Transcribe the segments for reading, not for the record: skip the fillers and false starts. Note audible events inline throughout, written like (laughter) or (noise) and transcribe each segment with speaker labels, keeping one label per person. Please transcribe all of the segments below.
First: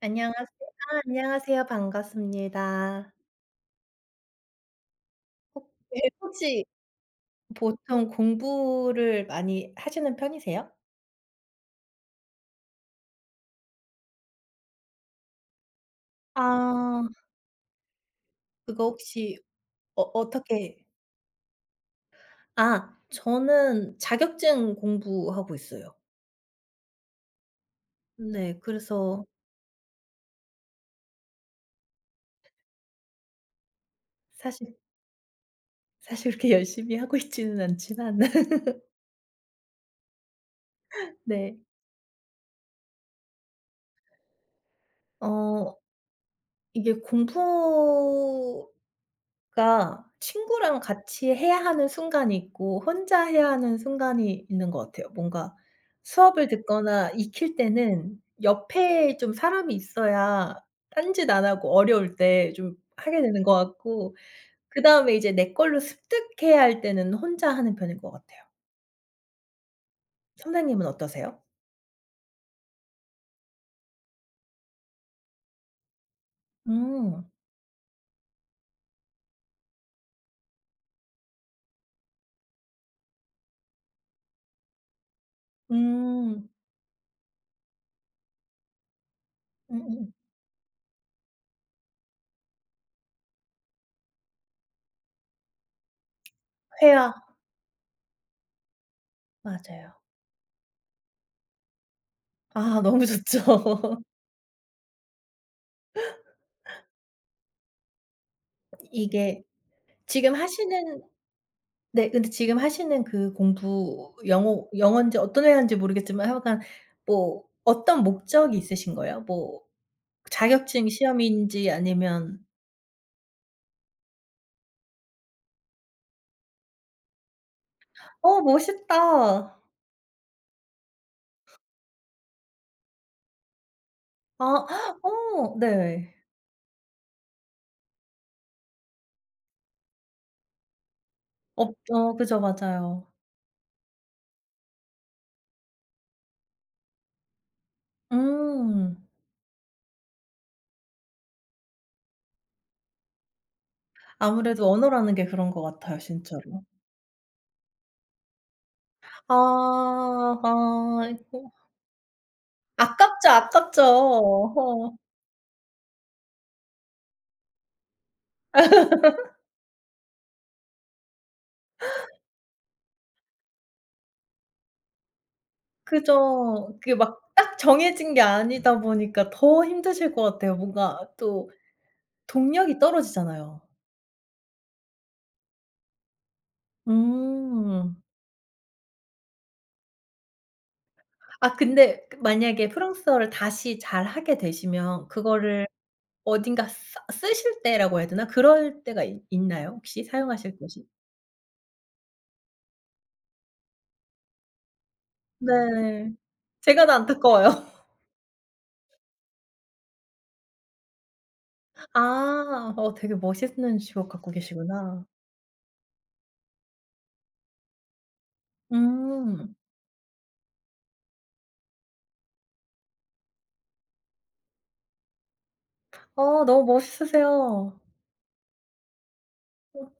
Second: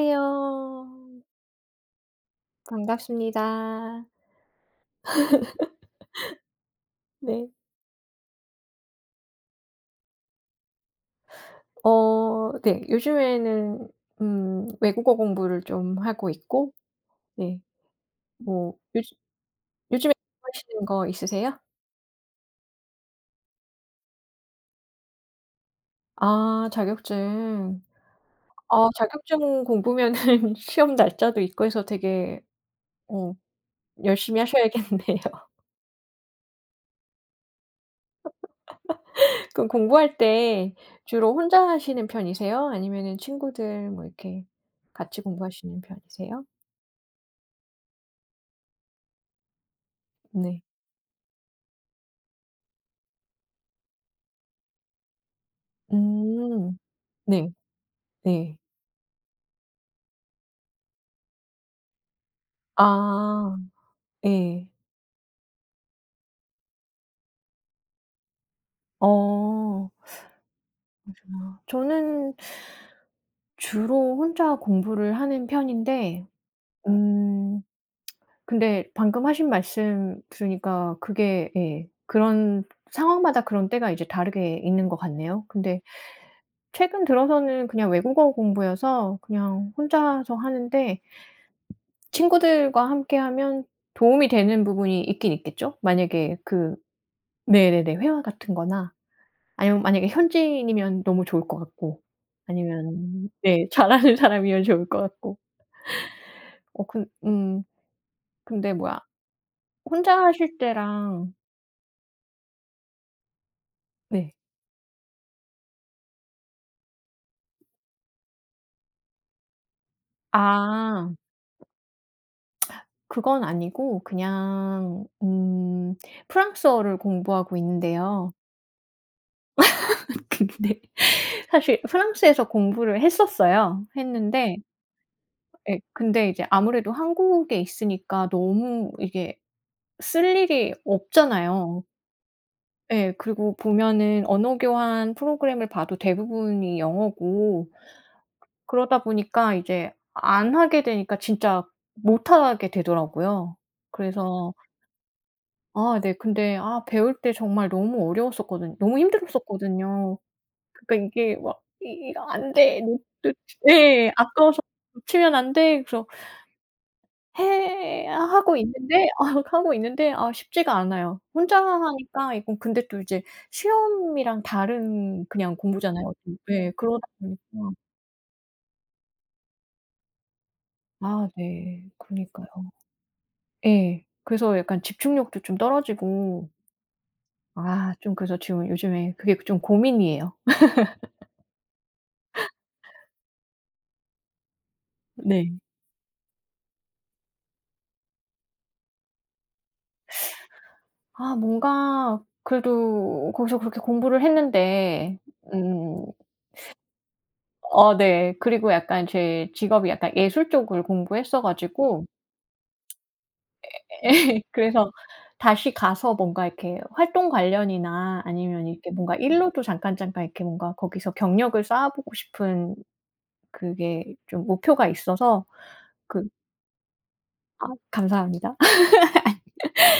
Speaker 1: 안녕하세요. 아 안녕하세요. 반갑습니다.
Speaker 2: 반갑습니다.
Speaker 1: 네. 혹시
Speaker 2: 네.
Speaker 1: 보통 공부를 많이 하시는 편이세요?
Speaker 2: 네. 요즘에는 외국어 공부를 좀 하고 있고
Speaker 1: 아.
Speaker 2: 네. 뭐
Speaker 1: 그거
Speaker 2: 요즘
Speaker 1: 혹시 어
Speaker 2: 요즘에
Speaker 1: 어떻게
Speaker 2: 공부하시는 거 있으세요?
Speaker 1: 아 저는 자격증 공부하고 있어요.
Speaker 2: 아, 자격증.
Speaker 1: 네.
Speaker 2: 아,
Speaker 1: 그래서
Speaker 2: 자격증 공부면은 (laughs) 시험 날짜도 있고 해서 되게 어 열심히
Speaker 1: 사실
Speaker 2: 하셔야겠네요.
Speaker 1: 사실 그렇게 (laughs) 열심히 하고 있지는 않지만 (laughs)
Speaker 2: (laughs) 그럼 공부할 때 주로
Speaker 1: 네.
Speaker 2: 혼자 하시는 편이세요? 아니면은 친구들 뭐 이렇게 같이
Speaker 1: 어
Speaker 2: 공부하시는 편이세요?
Speaker 1: 이게 공부 그러니까
Speaker 2: 네.
Speaker 1: 친구랑 같이 해야 하는 순간이 있고 혼자 해야 하는 순간이 있는 것 같아요. 뭔가 수업을
Speaker 2: 음.
Speaker 1: 듣거나
Speaker 2: 네.
Speaker 1: 익힐 때는
Speaker 2: 네.
Speaker 1: 옆에 좀 사람이 있어야 딴짓 안 하고 어려울 때 좀 하게 되는 것
Speaker 2: 아.
Speaker 1: 같고
Speaker 2: 예.
Speaker 1: 그다음에 이제 내 걸로 습득해야 할 때는 혼자 하는 편인 것 같아요.
Speaker 2: 어.
Speaker 1: 선생님은 어떠세요?
Speaker 2: 아, 저는 주로 혼자 공부를 하는 편인데
Speaker 1: 음.
Speaker 2: 음 근데 방금 하신 말씀 들으니까 그게 예 그런 상황마다 그런 때가 이제 다르게 있는 것 같네요. 근데
Speaker 1: 음.
Speaker 2: 최근 들어서는 그냥 외국어 공부여서 그냥
Speaker 1: 음음.
Speaker 2: 혼자서 하는데 친구들과 함께 하면 도움이 되는 부분이 있긴 있겠죠? 만약에 그
Speaker 1: 회화.
Speaker 2: 네네네. 회화 같은 거나 아니면
Speaker 1: 맞아요.
Speaker 2: 만약에 현지인이면 너무 좋을 것 같고
Speaker 1: 아 너무
Speaker 2: 아니면
Speaker 1: 좋죠.
Speaker 2: 네
Speaker 1: (laughs)
Speaker 2: 잘하는 (laughs) 사람이면 좋을 것 같고. 어 근 근데 뭐야,
Speaker 1: 이게
Speaker 2: 혼자
Speaker 1: 지금
Speaker 2: 하실
Speaker 1: 하시는
Speaker 2: 때랑.
Speaker 1: 네. 근데 지금 하시는 그 공부
Speaker 2: 네.
Speaker 1: 영어 영어인지 어떤 회화인지 모르겠지만 하여간 뭐 어떤 목적이 있으신 거예요? 뭐 자격증
Speaker 2: 아
Speaker 1: 시험인지 아니면
Speaker 2: 그건 아니고 그냥 프랑스어를 공부하고 있는데요.
Speaker 1: 어 멋있다.
Speaker 2: (laughs) 근데 사실 프랑스에서 공부를 했었어요.
Speaker 1: 아
Speaker 2: 했는데
Speaker 1: 어
Speaker 2: 예
Speaker 1: 네.
Speaker 2: 근데 이제 아무래도 한국에 있으니까 너무 이게 쓸 일이
Speaker 1: 없
Speaker 2: 없잖아요.
Speaker 1: 어 그죠. 맞아요.
Speaker 2: 예. 그리고 보면은 언어 교환 프로그램을 봐도 대부분이 영어고 그러다
Speaker 1: 음.
Speaker 2: 보니까 이제 안 하게 되니까 진짜 못 하게 되더라고요. 그래서
Speaker 1: 아무래도 언어라는 게 그런 것 같아요
Speaker 2: 아 네 근데
Speaker 1: 진짜로.
Speaker 2: 아 배울 때 정말 너무 어려웠었거든 너무
Speaker 1: 아.
Speaker 2: 힘들었었거든요.
Speaker 1: 아.
Speaker 2: 그러니까 이게
Speaker 1: 아이고.
Speaker 2: 막 '이 이거 안 돼.
Speaker 1: 아깝죠,
Speaker 2: 놓.'
Speaker 1: 아깝죠.
Speaker 2: 예. '아까워서
Speaker 1: 어.
Speaker 2: 놓치면 안 돼.' 그래서 해 하고 있는데 (laughs) 아 하고 있는데 아 쉽지가 않아요. 혼자 하니까 이건 근데 또 이제 시험이랑 다른 그냥 공부잖아요. 좀
Speaker 1: 그죠.
Speaker 2: 예.
Speaker 1: 그게
Speaker 2: 그러다
Speaker 1: 막
Speaker 2: 보니까
Speaker 1: 딱 정해진 게 아니다 보니까 더 힘드실 것 같아요. 뭔가
Speaker 2: 아
Speaker 1: 또
Speaker 2: 네. 그러니까요.
Speaker 1: 동력이 떨어지잖아요.
Speaker 2: 예. 그래서 약간 집중력도 좀 떨어지고 아
Speaker 1: 음.
Speaker 2: 좀 그래서 지금 요즘에 그게 좀 고민이에요.
Speaker 1: 아 근데 그 만약에 프랑스어를 다시 잘하게 되시면
Speaker 2: 네.
Speaker 1: 그거를 어딘가 쓰 쓰실 때라고 해야 되나? 그럴 때가 있 있나요? 혹시 사용하실 곳이?
Speaker 2: 아 뭔가 그래도 거기서 그렇게 공부를 했는데 음
Speaker 1: 네. 제가 더 안타까워요.
Speaker 2: 어 네. 그리고 약간 제 직업이 약간 예술 쪽을 공부했어 가지고
Speaker 1: 아. 어 되게 멋있는 직업 갖고
Speaker 2: 예. 그래서
Speaker 1: 계시구나.
Speaker 2: 다시 가서 뭔가 이렇게 활동 관련이나 아니면 이렇게 뭔가
Speaker 1: 음.
Speaker 2: 일로도 잠깐 잠깐 이렇게 뭔가 거기서 경력을 쌓아보고 싶은 그게 좀 목표가 있어서 그
Speaker 1: 어 너무
Speaker 2: 아
Speaker 1: 멋있으세요.
Speaker 2: 감사합니다.
Speaker 1: 어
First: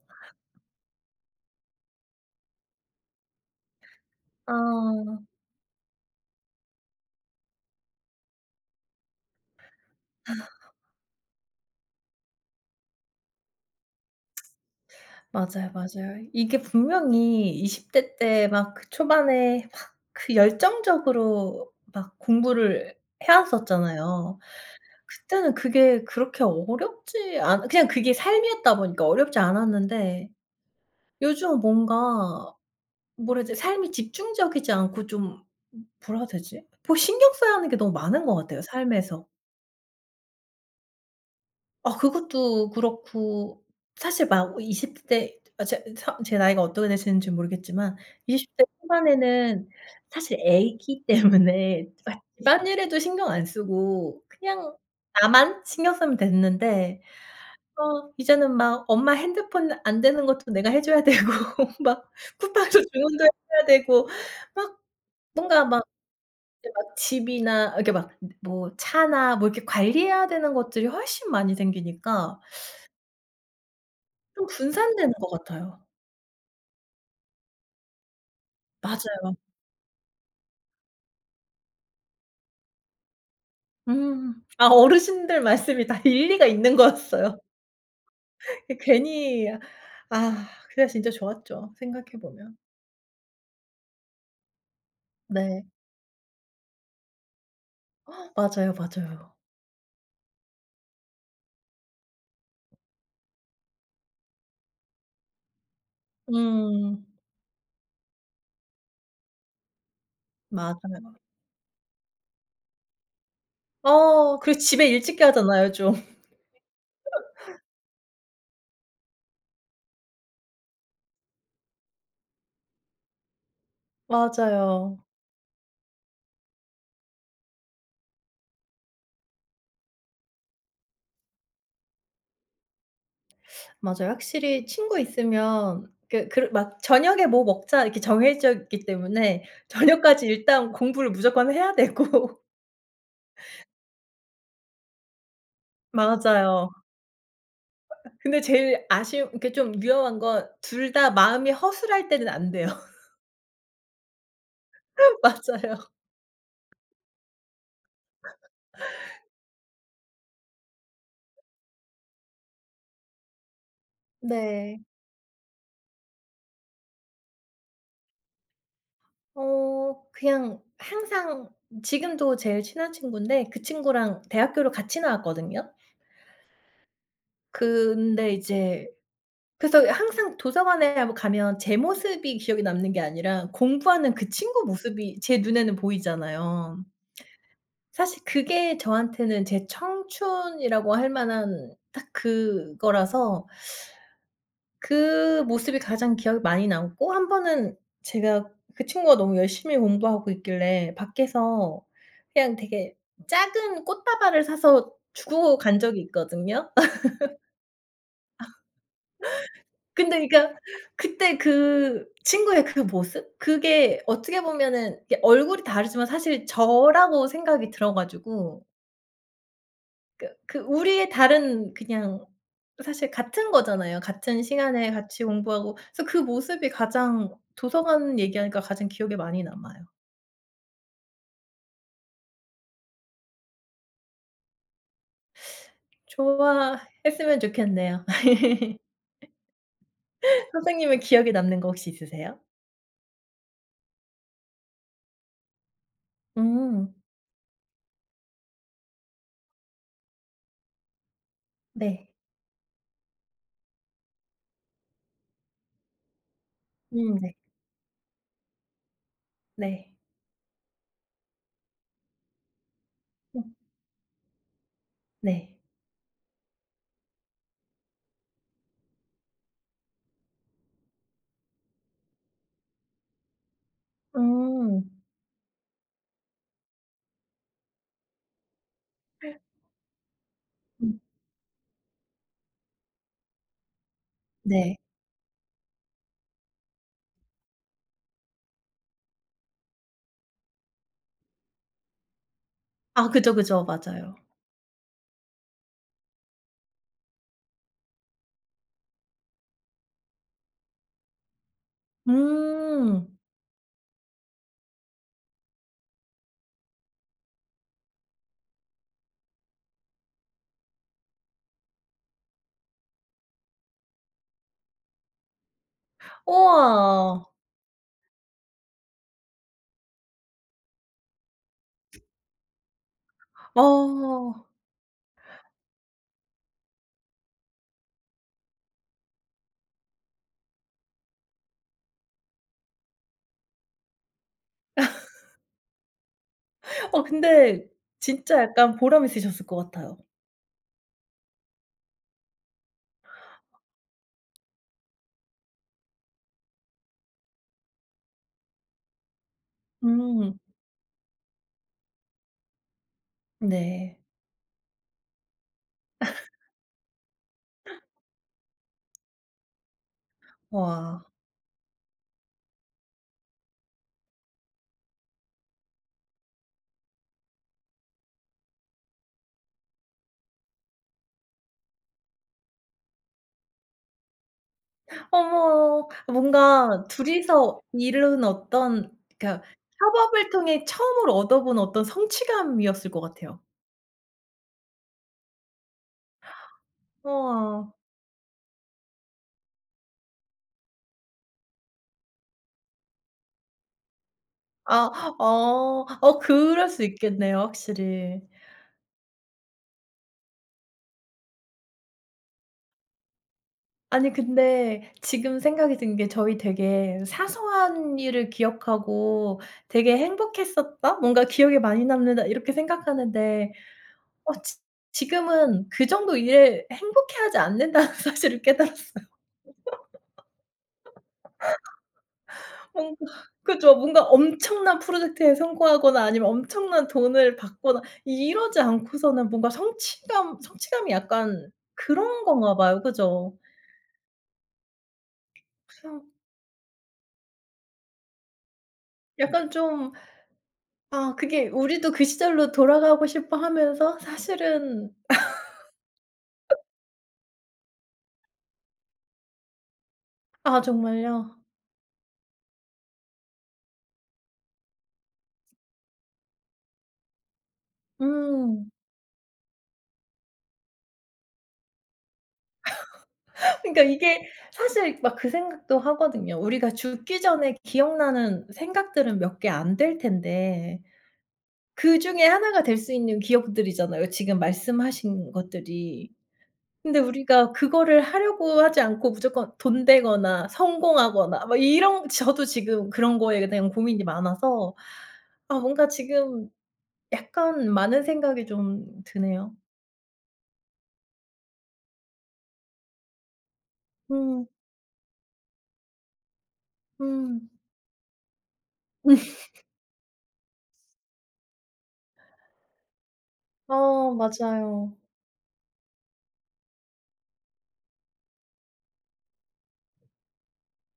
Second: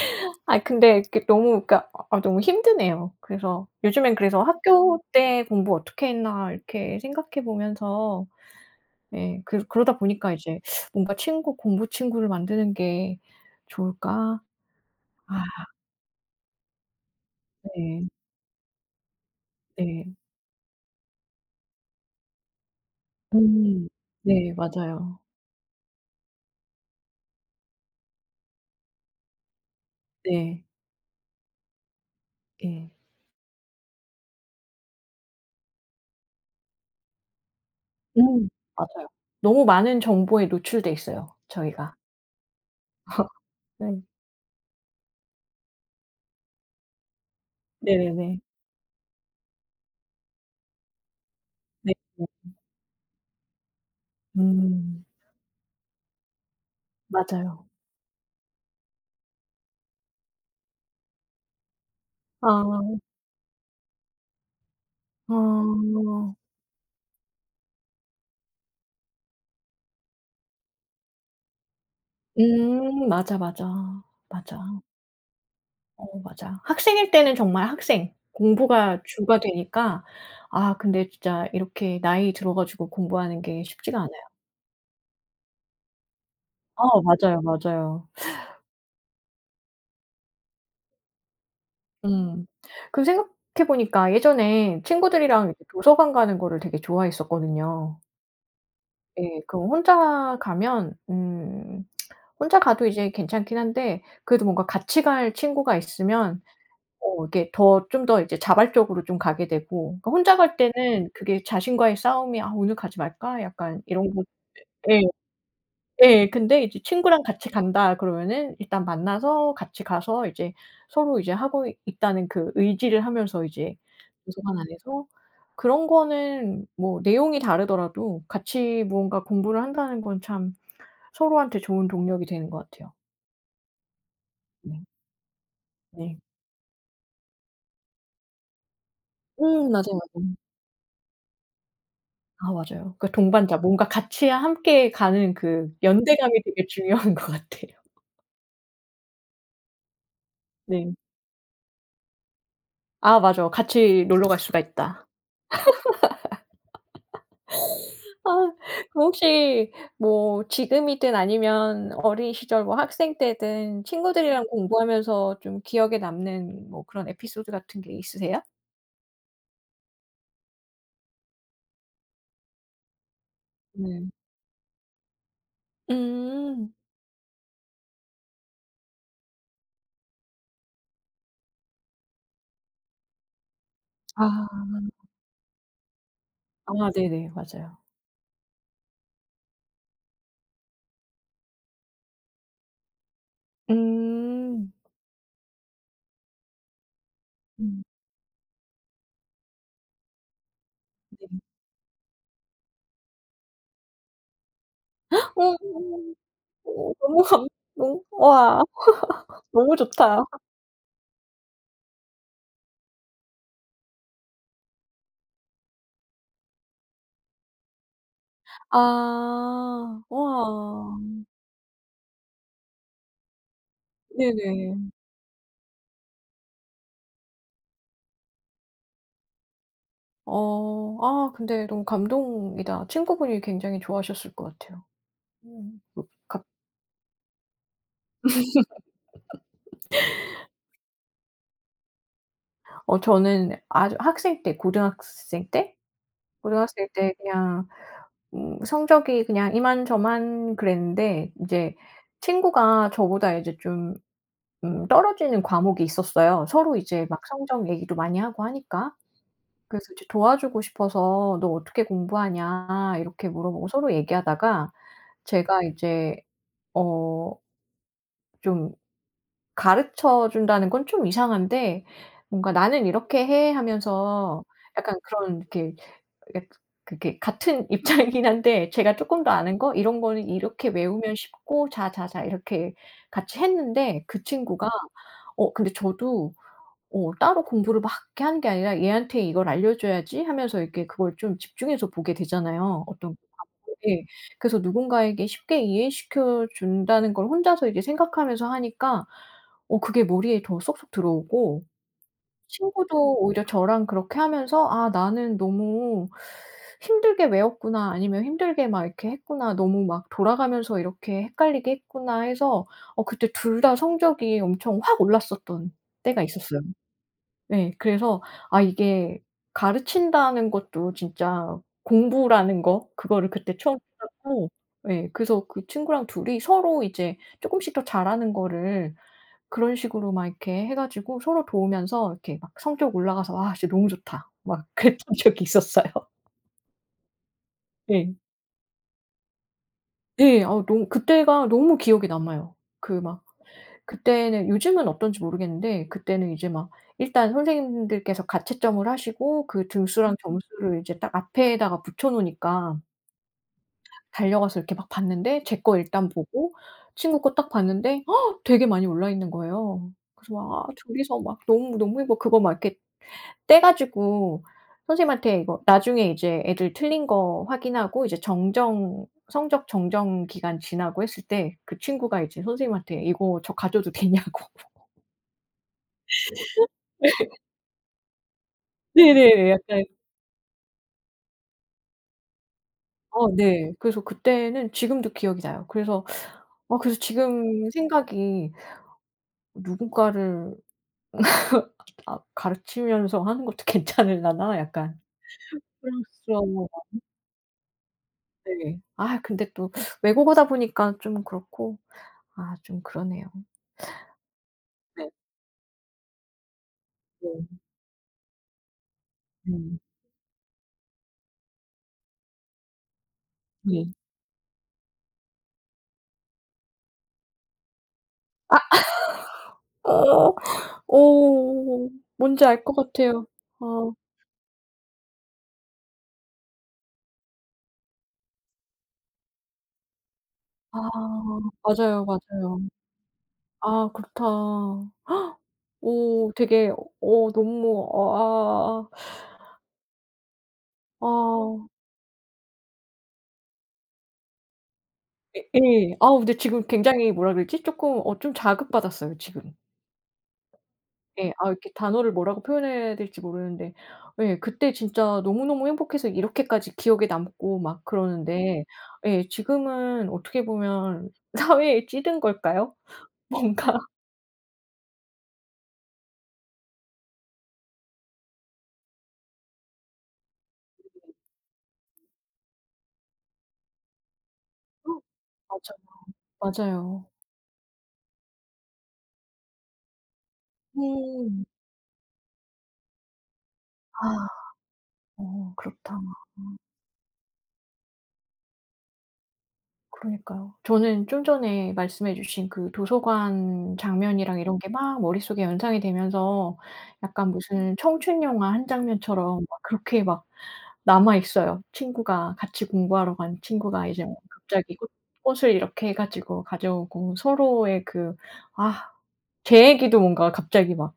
Speaker 2: 아 근데 이렇게 너무 그러니까 아 너무 힘드네요. 그래서 요즘엔 그래서 '학교
Speaker 1: 아.
Speaker 2: 때 공부 어떻게 했나.' 이렇게 생각해 보면서 예 그러다 보니까 이제 뭔가 친구 공부 친구를 만드는 게 좋을까? 아
Speaker 1: 맞아요, 맞아요. 이게 분명히 20
Speaker 2: 네.
Speaker 1: 대 때 막 그 초반에 막
Speaker 2: 네.
Speaker 1: 그 열정적으로 막 공부를 해
Speaker 2: 음.
Speaker 1: 왔었잖아요.
Speaker 2: 네 맞아요.
Speaker 1: 그때는 그게 그렇게 어렵지 않 그냥 그게 삶이었다 보니까 어렵지 않았는데
Speaker 2: 네.
Speaker 1: 요즘은 뭔가
Speaker 2: 예.
Speaker 1: 뭐라 해야 되지? 삶이 집중적이지 않고 좀 뭐라 해야 되지? 뭐 신경 써야 하는 게 너무 많은 것
Speaker 2: 음
Speaker 1: 같아요,
Speaker 2: 맞아요.
Speaker 1: 삶에서.
Speaker 2: 너무 많은 정보에 노출돼 있어요, 저희가.
Speaker 1: 어 그것도 그렇고
Speaker 2: 네.
Speaker 1: 사실 막 20 대 아 제 나이가 어떻게 되시는지 모르겠지만
Speaker 2: 네네네.
Speaker 1: 20대 초반에는 사실 애기 때문에
Speaker 2: 네.
Speaker 1: (laughs) 막
Speaker 2: 네.
Speaker 1: 집안일에도 신경 안 쓰고 그냥
Speaker 2: 음.
Speaker 1: 나만 신경 쓰면 됐는데
Speaker 2: 맞아요.
Speaker 1: 어 이제는 막 엄마 핸드폰 안 되는 것도 내가 해 줘야 되고 (laughs) 막 쿠팡에서
Speaker 2: 아.
Speaker 1: 주문도 해 줘야 되고 막 뭔가 막
Speaker 2: 아
Speaker 1: 이제 막 집이나 이렇게 막 뭐 차나 뭐 이렇게 관리해야 되는 것들이 훨씬 많이 생기니까
Speaker 2: 맞아, 맞아.
Speaker 1: 좀
Speaker 2: 맞아.
Speaker 1: 분산되는 것 같아요.
Speaker 2: 어 맞아. 학생일 때는 정말 학생, 공부가
Speaker 1: 맞아요.
Speaker 2: 주가 되니까 아 근데 진짜 이렇게 나이 들어 가지고 공부하는 게 쉽지가 않아요.
Speaker 1: 음. 아 어르신들 말씀이 다 일리가 있는
Speaker 2: 어
Speaker 1: 거였어요.
Speaker 2: 맞아요, 맞아요.
Speaker 1: (laughs) 그 괜히 아 그때 진짜 좋았죠, 생각해
Speaker 2: 음.
Speaker 1: 보면.
Speaker 2: 그 생각해 보니까 예전에 친구들이랑
Speaker 1: 네.
Speaker 2: 이렇게 도서관 가는 거를 되게 좋아했었거든요.
Speaker 1: 맞아요, 맞아요.
Speaker 2: 예. 그 혼자 가면 혼자 가도 이제 괜찮긴 한데 그래도 뭔가 같이 갈 친구가 있으면
Speaker 1: 음.
Speaker 2: 이게 더 좀 더 이제 자발적으로 좀 가게 되고 그러니까 혼자 갈 때는
Speaker 1: 맞아요.
Speaker 2: 그게 자신과의 싸움이 '아 오늘 가지 말까?' 약간 이런 것.
Speaker 1: 어 그리고 집에
Speaker 2: 예.
Speaker 1: 일찍 가잖아요 좀. (laughs)
Speaker 2: 예. 근데 이제 "친구랑 같이 간다." 그러면은 일단 만나서 같이 가서 이제 서로 이제 하고 있다는 그 의지를 하면서 이제 도서관
Speaker 1: 맞아요.
Speaker 2: 안에서 그런 거는 뭐 내용이 다르더라도 같이 무언가 공부를 한다는 건 참 서로한테 좋은 동력이 되는 것 같아요.
Speaker 1: 맞아요. 확실히
Speaker 2: 네.
Speaker 1: 친구 있으면
Speaker 2: 네.
Speaker 1: 그 그르 막 "저녁에 뭐 먹자." 이렇게 정해져 있기 때문에
Speaker 2: 맞아요,
Speaker 1: 저녁까지
Speaker 2: 맞아요.
Speaker 1: 일단 공부를 무조건 해야 되고
Speaker 2: 아
Speaker 1: (laughs)
Speaker 2: 맞아요. 그 동반자 뭔가 같이 함께 가는 그 연대감이 되게
Speaker 1: 맞아요.
Speaker 2: 중요한 것 같아요.
Speaker 1: 근데 제일 아쉬운 그러니까 좀 위험한 건 둘
Speaker 2: 네.
Speaker 1: 다 마음이 허술할 때는 안 돼요.
Speaker 2: 아 맞아. 같이 놀러 갈 수가 있다.
Speaker 1: (laughs) 맞아요.
Speaker 2: 아 그 혹시 뭐 지금이든 아니면 어린 시절 뭐 학생 때든 친구들이랑
Speaker 1: 네.
Speaker 2: 공부하면서 좀 기억에 남는 뭐 그런 에피소드 같은 게 있으세요?
Speaker 1: 어 그냥 항상 지금도 제일 친한 친구인데 그
Speaker 2: 네.
Speaker 1: 친구랑 대학교를 같이 나왔거든요.
Speaker 2: 음.
Speaker 1: 근데 이제 그래서 항상 도서관에 한번 가면 제 모습이 기억에 남는 게 아니라 공부하는 그
Speaker 2: 아.
Speaker 1: 친구 모습이 제 눈에는 보이잖아요.
Speaker 2: 아 네네. 맞아요.
Speaker 1: 사실 그게 저한테는 제 청춘이라고 할 만한 딱 그거라서
Speaker 2: 음.
Speaker 1: 그 모습이 가장 기억에 많이 남고 한 번은
Speaker 2: 음
Speaker 1: 제가 그 친구가 너무 열심히 공부하고 있길래
Speaker 2: 네.
Speaker 1: 밖에서 그냥 되게 작은 꽃다발을 사서 주고 간
Speaker 2: 어
Speaker 1: 적이 있거든요. (laughs)
Speaker 2: 너무 감. 너무 와. 너무 좋다.
Speaker 1: 근데 그러니까 그때 그 친구의 그 모습? 그게 어떻게 보면은 이게 얼굴이 다르지만 사실 저라고 생각이 들어 가지고
Speaker 2: 아.
Speaker 1: 그 그
Speaker 2: 와.
Speaker 1: 우리의 다른 그냥 사실 같은 거잖아요. 같은
Speaker 2: 네네.
Speaker 1: 시간에 같이 공부하고 그래서 그 모습이 가장 도서관 얘기하니까 가장 기억에 많이 남아요.
Speaker 2: 어 아 근데 너무 감동이다. 친구분이 굉장히 좋아하셨을 것 같아요. 음. 그
Speaker 1: 좋아했으면 좋겠네요. (laughs) 선생님은 기억에 남는 거 혹시 있으세요?
Speaker 2: 어 저는 아주 학생 때 고등학생 때? 고등학생
Speaker 1: 음.
Speaker 2: 때 그냥 성적이 그냥 이만저만 그랬는데 이제
Speaker 1: 네.
Speaker 2: 친구가 저보다 이제 좀 떨어지는 과목이 있었어요. 서로 이제 막
Speaker 1: 네.
Speaker 2: 성적 얘기도 많이 하고 하니까. 그래서
Speaker 1: 네.
Speaker 2: 이제 도와주고 싶어서 "너 어떻게 공부하냐?" 이렇게
Speaker 1: 음
Speaker 2: 물어보고 서로 얘기하다가
Speaker 1: 네.
Speaker 2: 제가 이제 어 좀 가르쳐 준다는 건 좀 이상한데 뭔가 "나는 이렇게 해." 하면서
Speaker 1: 음.
Speaker 2: 약간 그런 이렇게 그게 그게 같은 (laughs) 입장이긴 한데 제가 쪼끔 더 아는 거 이런 거는 이렇게
Speaker 1: 음
Speaker 2: 외우면 쉽고 자자자 이렇게 같이 했는데 그 친구가
Speaker 1: 네.
Speaker 2: 근데 저도 따로 공부를 막 이렇게 하는 게 아니라 '얘한테 이걸 알려 줘야지.' 하면서 이렇게 그걸 좀 집중해서 보게 되잖아요.
Speaker 1: 아
Speaker 2: 어떤
Speaker 1: 그죠, 그죠.
Speaker 2: 과목을. 예.
Speaker 1: 맞아요.
Speaker 2: 그래서 누군가에게 쉽게 이해시켜 준다는 걸 혼자서 이제 생각하면서 하니까 그게 머리에 더 쏙쏙 들어오고
Speaker 1: 음.
Speaker 2: 친구도 오히려 저랑 그렇게 하면서 '아 나는 너무 힘들게 외웠구나.' 아니면 '힘들게 막 이렇게 했구나. 너무 막 돌아가면서 이렇게 헷갈리게 했구나.' 해서 그때 둘 다 성적이 엄청 확 올랐었던 때가 있었어요.
Speaker 1: 우와.
Speaker 2: 네. 그래서 아 이게 가르친다는 것도 진짜 공부라는 거 그거를 그때 처음
Speaker 1: 어.
Speaker 2: 깨닫고 예 그래서 그 친구랑 둘이 서로 이제 쪼끔씩 더 잘하는 거를 그런 식으로 막 이렇게 해 가지고 서로 도우면서 이렇게 막 성적 올라가서 '와 진짜 너무 좋다.' 막 (laughs) 그랬던 적이 있었어요.
Speaker 1: 어 근데
Speaker 2: 예.
Speaker 1: 진짜 약간 보람 있으셨을 것 같아요.
Speaker 2: 예. 아 너무 그때가 너무 기억에 남아요. 그 막 그때는 요즘은 어떤지 모르겠는데 그때는 이제 막 일단 선생님들께서 가채점을 하시고 그 등수랑
Speaker 1: 음.
Speaker 2: 점수를 이제 딱 앞에다가 붙여 놓으니까
Speaker 1: 네.
Speaker 2: 달려가서 이렇게 막 봤는데 제 거 일단 보고 친구 거 딱 봤는데 되게 많이 올라 있는 거예요. 그래서 막 아
Speaker 1: 와.
Speaker 2: 둘이서 막 너무, 너무 행복 그거 막 이렇게 떼 가지고 선생님한테 이거 나중에 이제 애들 틀린 거 확인하고 이제 정정 성적 정정 기간 지나고 했을 때 그 친구가 이제 선생님한테 "이거 저 가져도 되냐."고.
Speaker 1: 어머. 뭔가
Speaker 2: (laughs)
Speaker 1: 둘이서 이룬 어떤 그러니까
Speaker 2: 네네. 약간
Speaker 1: 협업을 통해 처음으로 얻어본 어떤 성취감이었을 것
Speaker 2: 어
Speaker 1: 같아요.
Speaker 2: 네. 그래서 그때는 지금도 기억이 나요. 그래서 그래서
Speaker 1: 우와.
Speaker 2: 지금 생각이 '누군가를 아 가르치면서 하는 것도 (laughs) 괜찮을라나?'
Speaker 1: 아
Speaker 2: 약간
Speaker 1: 어. 어
Speaker 2: 혼란스러워.
Speaker 1: 그럴 수 있겠네요 확실히.
Speaker 2: 네. 아 근데 또 외국어다 보니까 좀 그렇고 아 좀 그러네요.
Speaker 1: 아니 근데
Speaker 2: 네.
Speaker 1: 지금 생각이 든 게 저희 되게
Speaker 2: 네.
Speaker 1: 사소한 일을 기억하고
Speaker 2: 네.
Speaker 1: 되게 행복했었다? 뭔가 기억에 많이 남는다 이렇게 생각하는데
Speaker 2: 네.
Speaker 1: 어 지 지금은 그 정도 일에 행복해하지 않는다는 (laughs) 사실을 깨달았어요.
Speaker 2: 어. 어. 뭔지 알 것
Speaker 1: 뭔가
Speaker 2: 같아요.
Speaker 1: 그죠.
Speaker 2: 어.
Speaker 1: 뭔가 엄청난 프로젝트에 성공하거나 아니면 엄청난 돈을 받거나 이러지 않고서는 뭔가 성취감
Speaker 2: 아.
Speaker 1: 성취감이 약간
Speaker 2: 맞아요,
Speaker 1: 그런 건가
Speaker 2: 맞아요.
Speaker 1: 봐요. 그죠?
Speaker 2: 아 그렇다.
Speaker 1: 그래서
Speaker 2: 오 되게 어 너무 어아
Speaker 1: 약간 좀
Speaker 2: 아
Speaker 1: 아 그게
Speaker 2: 아,
Speaker 1: 우리도 그 시절로 돌아가고 싶어 하면서 사실은
Speaker 2: 예 예. 아 근데 지금 굉장히 뭐라 그러지? 쪼끔 좀 자극받았어요 지금.
Speaker 1: 아
Speaker 2: 예.
Speaker 1: 정말요?
Speaker 2: 아 이렇게 단어를 뭐라고 표현해야 될지 모르는데 예 그때 진짜 너무너무 행복해서 이렇게까지 기억에 남고 막 그러는데
Speaker 1: 음.
Speaker 2: 예 지금은 어떻게 보면 (laughs) 사회에 찌든 걸까요? 뭔가
Speaker 1: 그러니까 이게 사실 막 그 생각도 하거든요. 우리가 죽기 전에 기억나는 생각들은 몇 개 안 될 텐데 그중에 하나가 될 수 있는 기억들이잖아요, 지금 말씀하신
Speaker 2: 맞아.
Speaker 1: 것들이. 근데
Speaker 2: 맞아요.
Speaker 1: 우리가 그거를 하려고 하지 않고 무조건 돈 되거나
Speaker 2: 음.
Speaker 1: 성공하거나 막 이런 저도 지금 그런 거에 대한 고민이
Speaker 2: 아
Speaker 1: 많아서 아 뭔가
Speaker 2: 그렇다.
Speaker 1: 지금 약간 많은 생각이 좀 드네요.
Speaker 2: 그러니까요. 저는 좀 전에 말씀해 주신 그 도서관 장면이랑
Speaker 1: 음.
Speaker 2: 이런 게 막 머릿속에 연상이 되면서 약간
Speaker 1: 음.
Speaker 2: 무슨 청춘 영화 한 장면처럼 막 그렇게 막 남아 있어요. 친구가 같이 공부하러 간 친구가 이제
Speaker 1: 아
Speaker 2: 뭐 갑자기 꽃
Speaker 1: 맞아요.
Speaker 2: 꽃을 이렇게 해 가지고 가져오고 서로의 그 아 제 얘기도 뭔가 갑자기 막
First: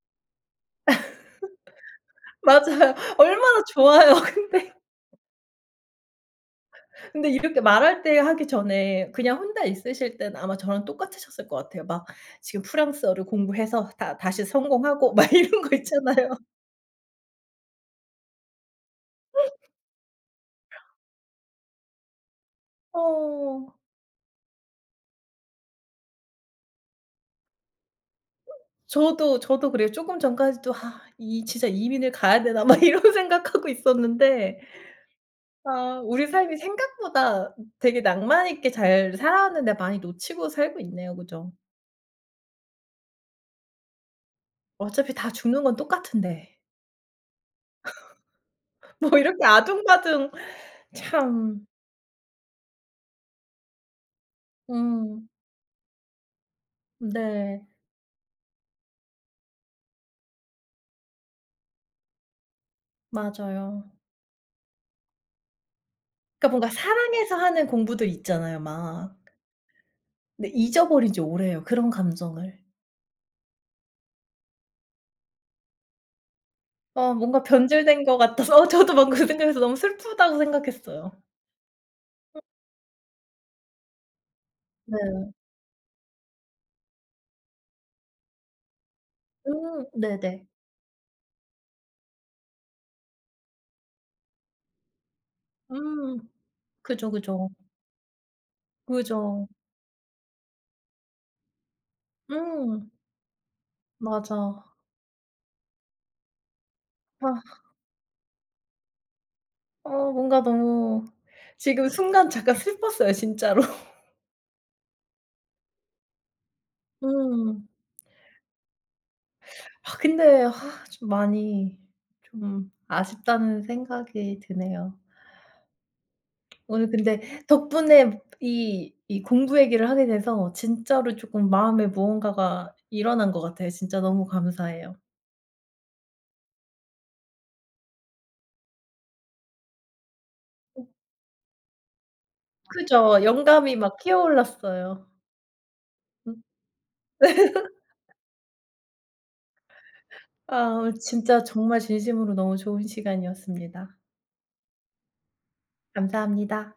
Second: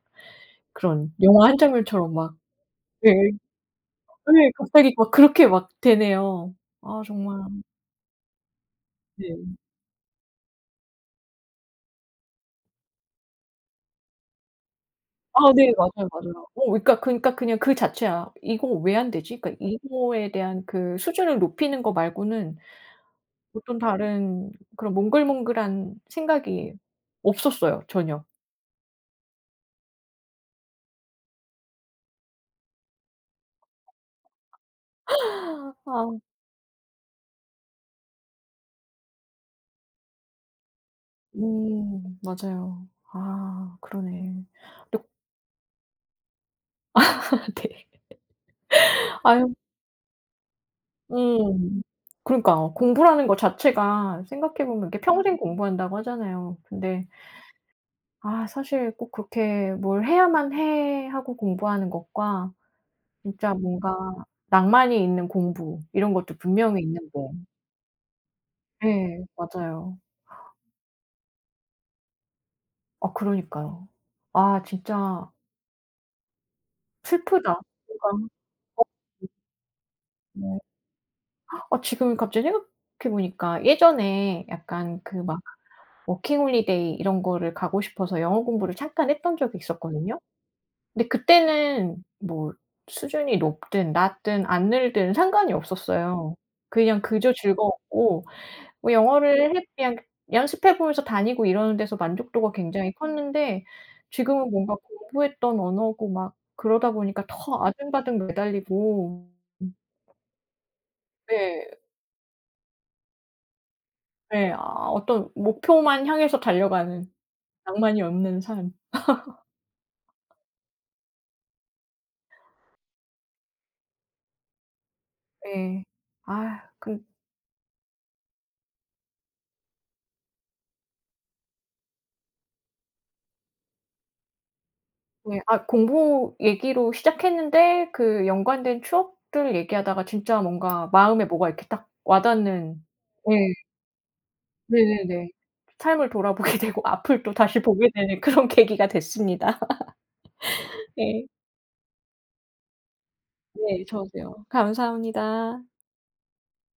Speaker 2: 그런 영화 한 장면처럼 막
Speaker 1: 맞아요.
Speaker 2: 예.
Speaker 1: 얼마나 좋아요. (laughs)
Speaker 2: 네
Speaker 1: 근데
Speaker 2: 갑자기 막 그렇게 막 되네요. 아
Speaker 1: 근데
Speaker 2: 정말
Speaker 1: 이렇게 말할 때 하기 전에
Speaker 2: 네.
Speaker 1: 그냥 혼자 있으실 때는 아마 저랑 똑같으셨을 것 같아요. 막 지금 프랑스어를 공부해서 다 다시 성공하고 (laughs) 막
Speaker 2: 아
Speaker 1: 이런
Speaker 2: 네.
Speaker 1: 거
Speaker 2: 맞아요,
Speaker 1: 있잖아요.
Speaker 2: 맞아요. 어 그러니까, 그러니까 그냥 그 자체야. '이거 왜 안 되지?' 그러니까 이거에 대한 그 수준을 높이는 거 말고는
Speaker 1: 어.
Speaker 2: 어떤 다른 그런 몽글몽글한 생각이 없었어요, 전혀.
Speaker 1: 저도 그래요. 쪼금 전까지도 '아 이 진짜 이민을 가야 되나?' 막 이런 (laughs) 생각하고 있었는데 아 우리
Speaker 2: 아
Speaker 1: 삶이 생각보다 되게 낭만 있게 잘 살아왔는데 많이 놓치고 살고 있네요. 그죠?
Speaker 2: 맞아요. 아 그러네.
Speaker 1: 어차피 다 죽는 건 똑같은데.
Speaker 2: (unintelligible) 네.
Speaker 1: 뭐 이렇게
Speaker 2: 아유
Speaker 1: 아등바등 참
Speaker 2: 음. 그러니까 공부라는 거 자체가 생각해 보면 이렇게
Speaker 1: 음.
Speaker 2: 평생 공부한다고 하잖아요. 근데
Speaker 1: 네.
Speaker 2: 아 사실 꼭 그렇게 뭘 해야만 해 하고 공부하는 것과 진짜
Speaker 1: 맞아요.
Speaker 2: 뭔가 낭만이 있는 공부 이런 것도
Speaker 1: 그러니까 뭔가
Speaker 2: 분명히 있는데
Speaker 1: 사랑해서 하는 공부들 있잖아요 막.
Speaker 2: 예 맞아요.
Speaker 1: 근데 잊어버린 지 오래예요 그런 감정을.
Speaker 2: 아 그러니까요. 아 진짜
Speaker 1: 어 뭔가
Speaker 2: 슬프다.
Speaker 1: 변질된 것
Speaker 2: 뭔가
Speaker 1: 같아서 어
Speaker 2: 어
Speaker 1: 저도 막 그 생각해서 너무 슬프다고
Speaker 2: 네.
Speaker 1: 생각했어요.
Speaker 2: 아 지금 갑자기 생각해 보니까 예전에 약간 그
Speaker 1: 네.
Speaker 2: 막 워킹 홀리데이 이런 거를 가고 싶어서 영어 공부를 잠깐 했던 적이 있었거든요.
Speaker 1: 네네.
Speaker 2: 근데 그때는 뭐 수준이 높든 낮든 안 늘든 상관이
Speaker 1: 음.
Speaker 2: 없었어요. 그냥
Speaker 1: 그죠,
Speaker 2: 그저
Speaker 1: 그죠.
Speaker 2: 즐거웠고 뭐
Speaker 1: 그죠.
Speaker 2: 영어를 해 그냥 연습해 보면서 다니고 이러는 데서 만족도가
Speaker 1: 음.
Speaker 2: 굉장히 컸는데
Speaker 1: 맞아.
Speaker 2: 지금은 뭔가 공부했던 언어고 막 그러다 보니까
Speaker 1: 아
Speaker 2: 더 아등바등 매달리고 음
Speaker 1: 어 뭔가 너무
Speaker 2: 네.
Speaker 1: 지금 순간 잠깐 슬펐어요 진짜로. (laughs)
Speaker 2: 네 아 어떤 목표만 향해서 달려가는
Speaker 1: 음.
Speaker 2: 낭만이 없는 삶.
Speaker 1: 아 근데 아 좀 많이 좀 아쉽다는 생각이 드네요.
Speaker 2: 예. 아
Speaker 1: 오늘
Speaker 2: 근
Speaker 1: 근데 덕분에 이 공부 얘기를 하게 돼서 진짜로 조금 마음에 무언가가 일어난 것 같아요. 진짜 너무 감사해요.
Speaker 2: 네. 아 공부 얘기로 시작했는데 그 연관된 추억들 얘기하다가 진짜
Speaker 1: 어
Speaker 2: 뭔가 마음에 뭐가 이렇게 딱 와닿는
Speaker 1: 그죠.
Speaker 2: 예.
Speaker 1: 영감이 막 피어올랐어요.
Speaker 2: 네네네. 삶을
Speaker 1: 음.
Speaker 2: 돌아보게 (laughs) 되고 앞을 또 다시 보게 되는 그런 계기가 됐습니다.
Speaker 1: 아
Speaker 2: 예.
Speaker 1: 진짜 정말 진심으로 너무 좋은
Speaker 2: 네.
Speaker 1: 시간이었습니다.
Speaker 2: 저도요. 감사합니다.
Speaker 1: 감사합니다.